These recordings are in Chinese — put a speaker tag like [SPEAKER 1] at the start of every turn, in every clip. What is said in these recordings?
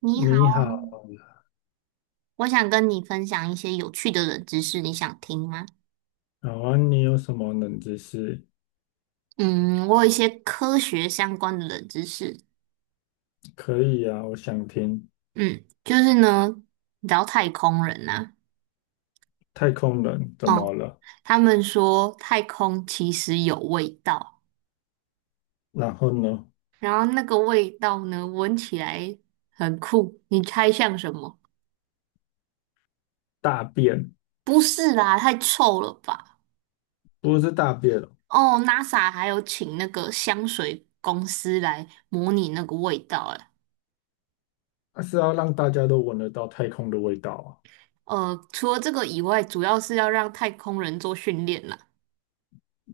[SPEAKER 1] 你好，
[SPEAKER 2] 你好。
[SPEAKER 1] 我想跟你分享一些有趣的冷知识，你想听吗？
[SPEAKER 2] 好啊，你有什么冷知识？
[SPEAKER 1] 嗯，我有一些科学相关的冷知识。
[SPEAKER 2] 可以啊，我想听。
[SPEAKER 1] 嗯，就是呢，你知道太空人呐、
[SPEAKER 2] 太空人怎
[SPEAKER 1] 啊，
[SPEAKER 2] 么
[SPEAKER 1] 嗯，
[SPEAKER 2] 了？
[SPEAKER 1] 他们说太空其实有味道，
[SPEAKER 2] 然后呢？
[SPEAKER 1] 然后那个味道呢，闻起来很酷，你猜像什么？
[SPEAKER 2] 大便。
[SPEAKER 1] 不是啦，太臭了吧？
[SPEAKER 2] 不是大便哦，
[SPEAKER 1] 哦，NASA 还有请那个香水公司来模拟那个味道，
[SPEAKER 2] 而是要让大家都闻得到太空的味道啊。
[SPEAKER 1] 除了这个以外，主要是要让太空人做训练啦。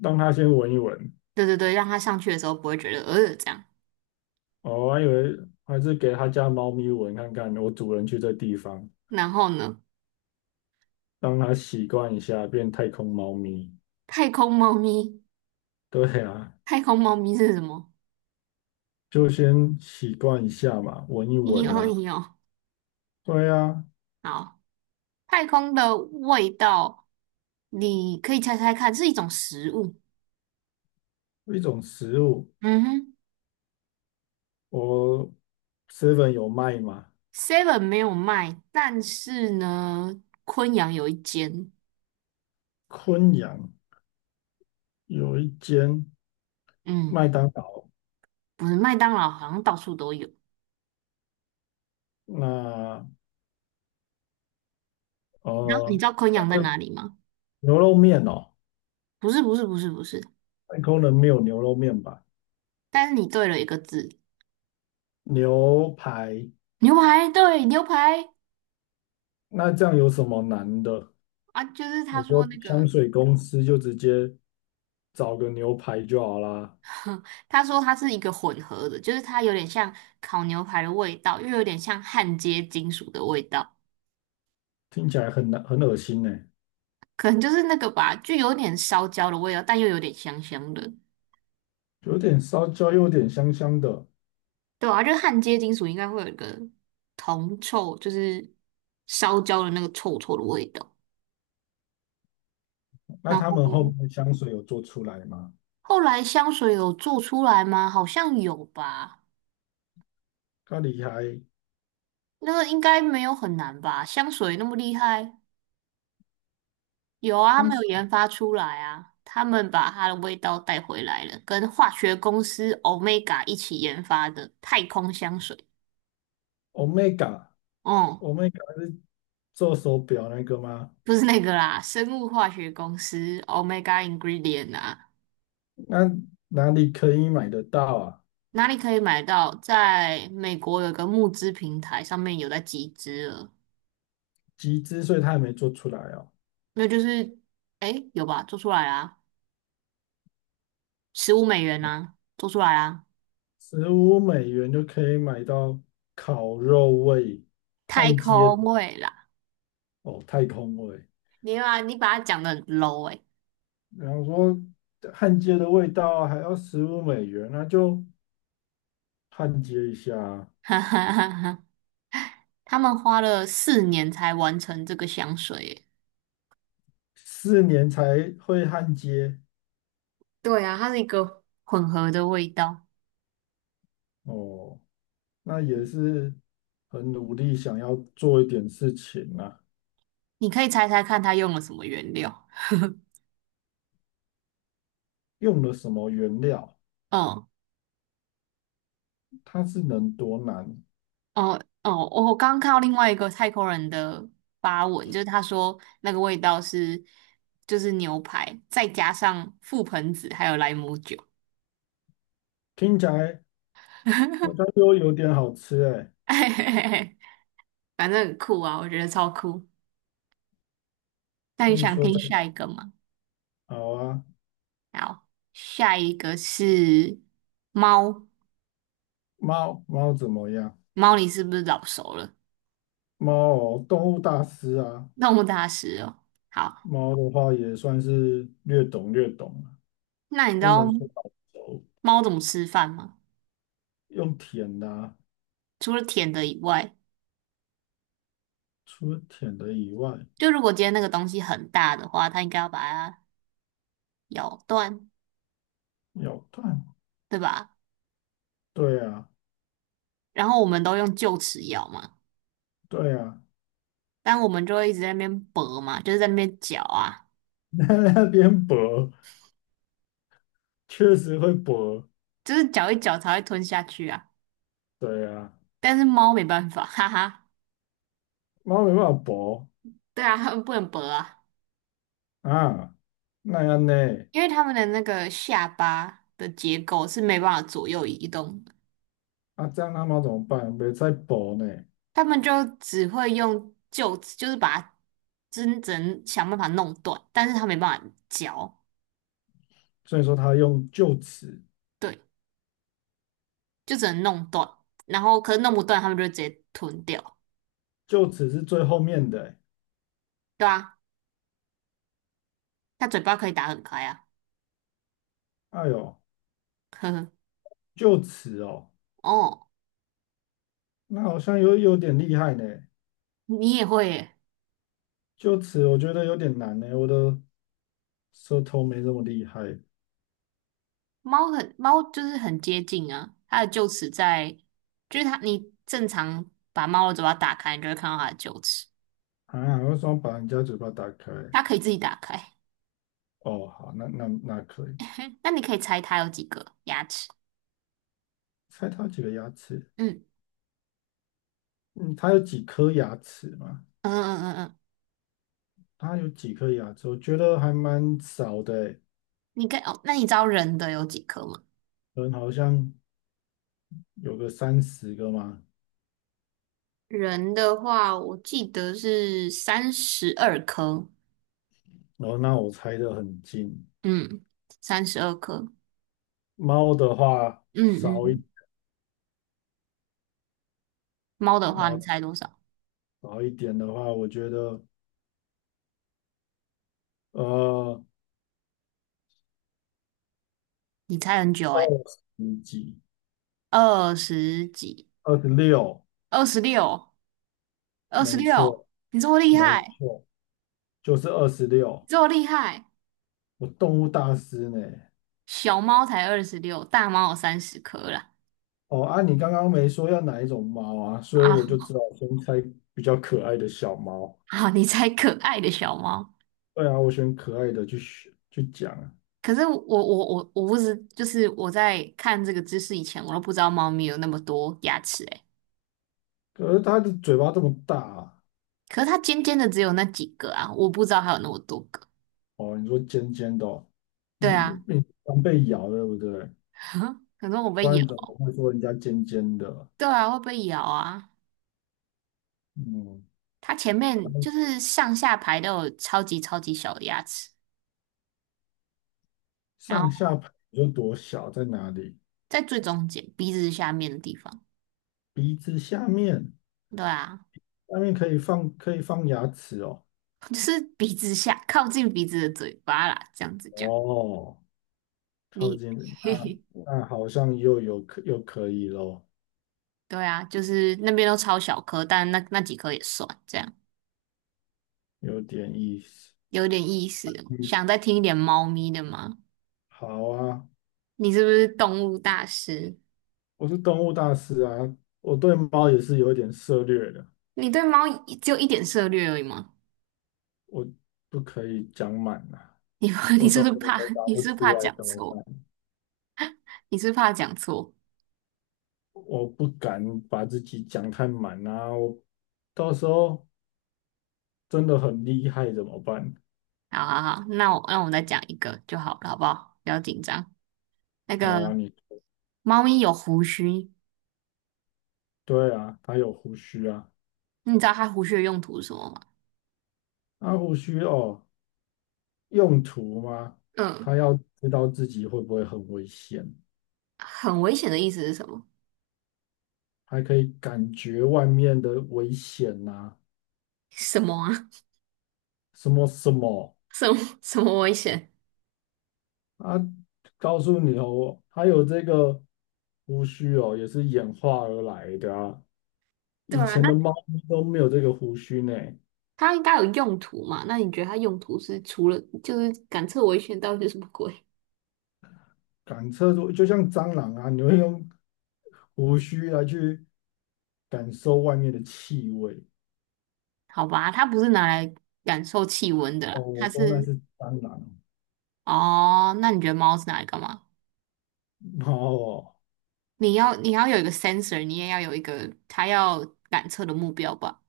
[SPEAKER 2] 让他先闻一闻。
[SPEAKER 1] 对对对，让他上去的时候不会觉得这样。
[SPEAKER 2] 哦，我还以为还是给他家猫咪闻看看。我主人去这地方，
[SPEAKER 1] 然后呢，
[SPEAKER 2] 让它习惯一下，变太空猫咪。
[SPEAKER 1] 太空猫咪，
[SPEAKER 2] 对啊，
[SPEAKER 1] 太空猫咪是什么？
[SPEAKER 2] 就先习惯一下嘛，闻一
[SPEAKER 1] 咦
[SPEAKER 2] 闻呐，
[SPEAKER 1] 哦
[SPEAKER 2] 啊，
[SPEAKER 1] 咦哦，
[SPEAKER 2] 对啊，
[SPEAKER 1] 好，太空的味道，你可以猜猜看，是一种食物。
[SPEAKER 2] 一种食物。
[SPEAKER 1] 嗯哼
[SPEAKER 2] 我 seven 有卖吗？
[SPEAKER 1] ，Seven 没有卖，但是呢，昆阳有一间，
[SPEAKER 2] 昆阳有一间
[SPEAKER 1] 嗯，
[SPEAKER 2] 麦当劳。
[SPEAKER 1] 不是麦当劳，好像到处都有。
[SPEAKER 2] 那
[SPEAKER 1] 然后你
[SPEAKER 2] 呃，
[SPEAKER 1] 知道你知道昆
[SPEAKER 2] 但
[SPEAKER 1] 阳在
[SPEAKER 2] 是
[SPEAKER 1] 哪里吗？
[SPEAKER 2] 牛肉面哦。
[SPEAKER 1] 不是，不是，不是，不是。
[SPEAKER 2] 太空人没有牛肉面吧？
[SPEAKER 1] 但是你对了一个字，
[SPEAKER 2] 牛排，
[SPEAKER 1] 牛排，对，牛排
[SPEAKER 2] 那这样有什么难的？
[SPEAKER 1] 啊，就是他
[SPEAKER 2] 我
[SPEAKER 1] 说
[SPEAKER 2] 说
[SPEAKER 1] 那个，
[SPEAKER 2] 香水公司就直接找个牛排就好啦。
[SPEAKER 1] 他说它是一个混合的，就是它有点像烤牛排的味道，又有点像焊接金属的味道，
[SPEAKER 2] 听起来很难很恶心呢。
[SPEAKER 1] 可能就是那个吧，就有点烧焦的味道，但又有点香香的。
[SPEAKER 2] 有点烧焦，又有点香香的。
[SPEAKER 1] 对啊，就是焊接金属应该会有一个铜臭，就是烧焦的那个臭臭的味道。
[SPEAKER 2] 那
[SPEAKER 1] 然
[SPEAKER 2] 他们后
[SPEAKER 1] 后
[SPEAKER 2] 面的香水有做出来吗？
[SPEAKER 1] 后来香水有做出来吗？好像有吧，
[SPEAKER 2] 咖喱还
[SPEAKER 1] 那个应该没有很难吧？香水那么厉害。有啊，他
[SPEAKER 2] 香
[SPEAKER 1] 们有
[SPEAKER 2] 水。
[SPEAKER 1] 研发出来啊，他们把它的味道带回来了，跟化学公司 Omega 一起研发的太空香水。哦、
[SPEAKER 2] Omega，Omega 是做手表那个吗？
[SPEAKER 1] 不是那个啦，生物化学公司 Omega Ingredient 啊，
[SPEAKER 2] 那哪里可以买得到啊？
[SPEAKER 1] 哪里可以买到？在美国有个募资平台上面有在集资了，
[SPEAKER 2] 集资，所以它还没做出来哦。
[SPEAKER 1] 那就是，诶，有吧？做出来啦，15美元啊，做出来啊，
[SPEAKER 2] 十五美元就可以买到烤肉味、
[SPEAKER 1] 太
[SPEAKER 2] 焊接的
[SPEAKER 1] 空味啦，
[SPEAKER 2] 哦，太空味。
[SPEAKER 1] 你把它讲的很 low 诶、
[SPEAKER 2] 然后说焊接的味道啊还要十五美元，那就焊接一下啊。
[SPEAKER 1] 哈哈哈哈。他们花了4年才完成这个香水耶，
[SPEAKER 2] 4年才会焊接
[SPEAKER 1] 对啊，它是一个混合的味道。
[SPEAKER 2] 哦，那也是很努力想要做一点事情啊。
[SPEAKER 1] 你可以猜猜看，它用了什么原料？
[SPEAKER 2] 用了什么原料，
[SPEAKER 1] 嗯，
[SPEAKER 2] 它是能多难？
[SPEAKER 1] 哦哦，我刚刚看到另外一个泰国人的发文，就是他说那个味道是就是牛排，再加上覆盆子还有莱姆酒，
[SPEAKER 2] 听起来好像又有点好吃哎。
[SPEAKER 1] 反正很酷啊，我觉得超酷。那
[SPEAKER 2] 所
[SPEAKER 1] 你
[SPEAKER 2] 以
[SPEAKER 1] 想
[SPEAKER 2] 说
[SPEAKER 1] 听
[SPEAKER 2] 在。
[SPEAKER 1] 下一个吗？
[SPEAKER 2] 好啊。
[SPEAKER 1] 好，下一个是猫，
[SPEAKER 2] 猫猫怎么样？
[SPEAKER 1] 猫你是不是老熟了？
[SPEAKER 2] 猫哦，动物大师啊，
[SPEAKER 1] 动物大师哦。好，
[SPEAKER 2] 猫的话也算是略懂略懂啊，
[SPEAKER 1] 那你知
[SPEAKER 2] 不能
[SPEAKER 1] 道
[SPEAKER 2] 说好熟。
[SPEAKER 1] 猫怎么吃饭吗？
[SPEAKER 2] 用舔的啊，
[SPEAKER 1] 除了舔的以外，
[SPEAKER 2] 除了舔的以外，
[SPEAKER 1] 就如果今天那个东西很大的话，它应该要把它咬断，
[SPEAKER 2] 咬断。
[SPEAKER 1] 对吧？
[SPEAKER 2] 对啊，
[SPEAKER 1] 然后我们都用臼齿咬嘛，
[SPEAKER 2] 对啊。
[SPEAKER 1] 但我们就会一直在那边搏嘛，就是在那边嚼啊，
[SPEAKER 2] 那那边薄，确实会薄。
[SPEAKER 1] 就是嚼一嚼才会吞下去啊。
[SPEAKER 2] 对啊，
[SPEAKER 1] 但是猫没办法，哈哈，
[SPEAKER 2] 猫没办法薄
[SPEAKER 1] 对啊，它们不能搏啊，
[SPEAKER 2] 啊，那样呢？
[SPEAKER 1] 因为它们的那个下巴的结构是没办法左右移动的。
[SPEAKER 2] 啊，这样他们要怎么办？别再搏呢。
[SPEAKER 1] 他们就只会用臼齿，就是把它真正想办法弄断，但是他没办法嚼，
[SPEAKER 2] 所以说他用就此，
[SPEAKER 1] 对，就只能弄断。然后可是弄不断，他们就直接吞掉，
[SPEAKER 2] 就此是最后面的欸。
[SPEAKER 1] 对啊，它嘴巴可以打很开啊，
[SPEAKER 2] 哎呦，
[SPEAKER 1] 呵呵。
[SPEAKER 2] 就此哦，
[SPEAKER 1] 哦，
[SPEAKER 2] 那好像有点厉害呢。
[SPEAKER 1] 你也会耶？
[SPEAKER 2] 就此我觉得有点难呢，我的舌头没这么厉害
[SPEAKER 1] 猫很猫就是很接近啊，它的臼齿在，就是它你正常把猫的嘴巴打开，你就会看到它的臼齿，
[SPEAKER 2] 啊。为什么把人家嘴巴打开？
[SPEAKER 1] 它可以自己打开。
[SPEAKER 2] 哦，好，那可以。
[SPEAKER 1] 那你可以猜它有几个牙齿？
[SPEAKER 2] 猜他有几个牙齿？
[SPEAKER 1] 嗯
[SPEAKER 2] 嗯，他有几颗牙齿嘛？
[SPEAKER 1] 嗯嗯嗯嗯。
[SPEAKER 2] 他有几颗牙齿？我觉得还蛮少的欸，
[SPEAKER 1] 你跟哦，那你知道人的有几颗吗？
[SPEAKER 2] 可能好像有个30个嘛。
[SPEAKER 1] 人的话，我记得是三十二颗，
[SPEAKER 2] 然后那我猜的很近，
[SPEAKER 1] 嗯，三十二颗。
[SPEAKER 2] 猫的话
[SPEAKER 1] 嗯
[SPEAKER 2] 少一
[SPEAKER 1] 嗯，猫的话，你
[SPEAKER 2] 猫
[SPEAKER 1] 猜多少？
[SPEAKER 2] 少一点的话，我觉得呃
[SPEAKER 1] 你猜很久
[SPEAKER 2] 二
[SPEAKER 1] 诶、
[SPEAKER 2] 十几
[SPEAKER 1] 二十几，
[SPEAKER 2] 二十六。
[SPEAKER 1] 二十六，二十
[SPEAKER 2] 没
[SPEAKER 1] 六，
[SPEAKER 2] 错，
[SPEAKER 1] 你这么厉
[SPEAKER 2] 没
[SPEAKER 1] 害，
[SPEAKER 2] 错，就是二十
[SPEAKER 1] 你
[SPEAKER 2] 六。
[SPEAKER 1] 这么厉害，
[SPEAKER 2] 我动物大师呢？
[SPEAKER 1] 小猫才二十六，大猫有30颗啦。
[SPEAKER 2] 哦啊，你刚刚没说要哪一种猫啊，所以我
[SPEAKER 1] 啊
[SPEAKER 2] 就知道我先猜比较可爱的小猫。
[SPEAKER 1] 啊，你猜可爱的小猫。
[SPEAKER 2] 对啊，我选可爱的去选去讲啊。
[SPEAKER 1] 可是我不知，就是我在看这个知识以前，我都不知道猫咪有那么多牙齿欸
[SPEAKER 2] 可是它的嘴巴这么大啊。
[SPEAKER 1] 可是它尖尖的只有那几个啊，我不知道还有那么多个。
[SPEAKER 2] 哦，你说尖尖的哦。
[SPEAKER 1] 对啊，
[SPEAKER 2] 嗯，你常被咬对不对？
[SPEAKER 1] 可能我
[SPEAKER 2] 不
[SPEAKER 1] 被
[SPEAKER 2] 然
[SPEAKER 1] 咬。
[SPEAKER 2] 怎么会说人家尖尖的？
[SPEAKER 1] 对啊，会被咬啊。
[SPEAKER 2] 嗯，
[SPEAKER 1] 它前面就是上下排都有超级超级小的牙齿，然
[SPEAKER 2] 上下
[SPEAKER 1] 后
[SPEAKER 2] 排有多小在哪里？
[SPEAKER 1] 在最中间鼻子下面的地方。
[SPEAKER 2] 鼻子下面，
[SPEAKER 1] 对啊，
[SPEAKER 2] 下面可以放牙齿哦。
[SPEAKER 1] 就是鼻子下靠近鼻子的嘴巴啦，这样子讲。
[SPEAKER 2] 哦，靠
[SPEAKER 1] 你，
[SPEAKER 2] 近，
[SPEAKER 1] 嘿嘿，
[SPEAKER 2] 那好像又可以咯，
[SPEAKER 1] 对啊，就是那边都超小颗，但那几颗也算，这样
[SPEAKER 2] 有点意思。
[SPEAKER 1] 有点意思哦
[SPEAKER 2] 嗯，
[SPEAKER 1] 想再听一点猫咪的吗？
[SPEAKER 2] 好啊，
[SPEAKER 1] 你是不是动物大师？
[SPEAKER 2] 我是动物大师啊，我对猫也是有一点涉略的，
[SPEAKER 1] 你对猫一只有一点涉略而已吗？
[SPEAKER 2] 我不可以讲满啊，
[SPEAKER 1] 你 你
[SPEAKER 2] 我
[SPEAKER 1] 是
[SPEAKER 2] 到
[SPEAKER 1] 不
[SPEAKER 2] 时
[SPEAKER 1] 是
[SPEAKER 2] 候
[SPEAKER 1] 怕
[SPEAKER 2] 回答
[SPEAKER 1] 你
[SPEAKER 2] 不
[SPEAKER 1] 是不是
[SPEAKER 2] 出
[SPEAKER 1] 怕
[SPEAKER 2] 来
[SPEAKER 1] 讲
[SPEAKER 2] 怎么办？
[SPEAKER 1] 错？你是不是怕讲错？
[SPEAKER 2] 我不敢把自己讲太满啊，我到时候真的很厉害怎么办？
[SPEAKER 1] 好好好，那我再讲一个就好了，好不好？不要紧张。那个
[SPEAKER 2] 好啊，你。
[SPEAKER 1] 猫咪有胡须，
[SPEAKER 2] 对啊，它有胡须啊。
[SPEAKER 1] 你知道它胡须的用途是什么吗？
[SPEAKER 2] 那胡须哦，用途吗？
[SPEAKER 1] 嗯，
[SPEAKER 2] 它要知道自己会不会很危险，
[SPEAKER 1] 很危险的意思是什么？
[SPEAKER 2] 还可以感觉外面的危险呐，啊
[SPEAKER 1] 什么啊？
[SPEAKER 2] 什么什么
[SPEAKER 1] 什么什么危险？
[SPEAKER 2] 啊。告诉你哦，它有这个胡须哦，也是演化而来的啊，
[SPEAKER 1] 对
[SPEAKER 2] 以
[SPEAKER 1] 啊，
[SPEAKER 2] 前
[SPEAKER 1] 那
[SPEAKER 2] 的猫咪都没有这个胡须呢。
[SPEAKER 1] 它应该有用途嘛？那你觉得它用途是除了就是感测危险，到底是什么鬼？
[SPEAKER 2] 感测出就像蟑螂啊，你会用胡须来去感受外面的气味。
[SPEAKER 1] 好吧，它不是拿来感受气温的
[SPEAKER 2] 哦，
[SPEAKER 1] 啦，它
[SPEAKER 2] 我说那
[SPEAKER 1] 是
[SPEAKER 2] 是蟑螂。
[SPEAKER 1] 哦，那你觉得猫是拿来干嘛？
[SPEAKER 2] 哦，
[SPEAKER 1] 你要有一个 sensor，你也要有一个它要感测的目标吧？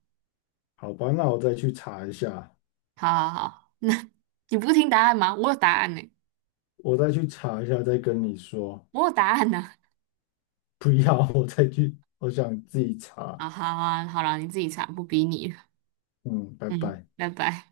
[SPEAKER 2] 好吧，那我再去查一下，
[SPEAKER 1] 好好好，那你不是听答案吗？我有答案呢、
[SPEAKER 2] 我再去查一下，再跟你说。
[SPEAKER 1] 我有答案呢、
[SPEAKER 2] 不要，我再去，我想自己查。
[SPEAKER 1] 啊，好好啊，好了，你自己查，不逼你了
[SPEAKER 2] 嗯，拜
[SPEAKER 1] 嗯，
[SPEAKER 2] 拜。
[SPEAKER 1] 拜拜。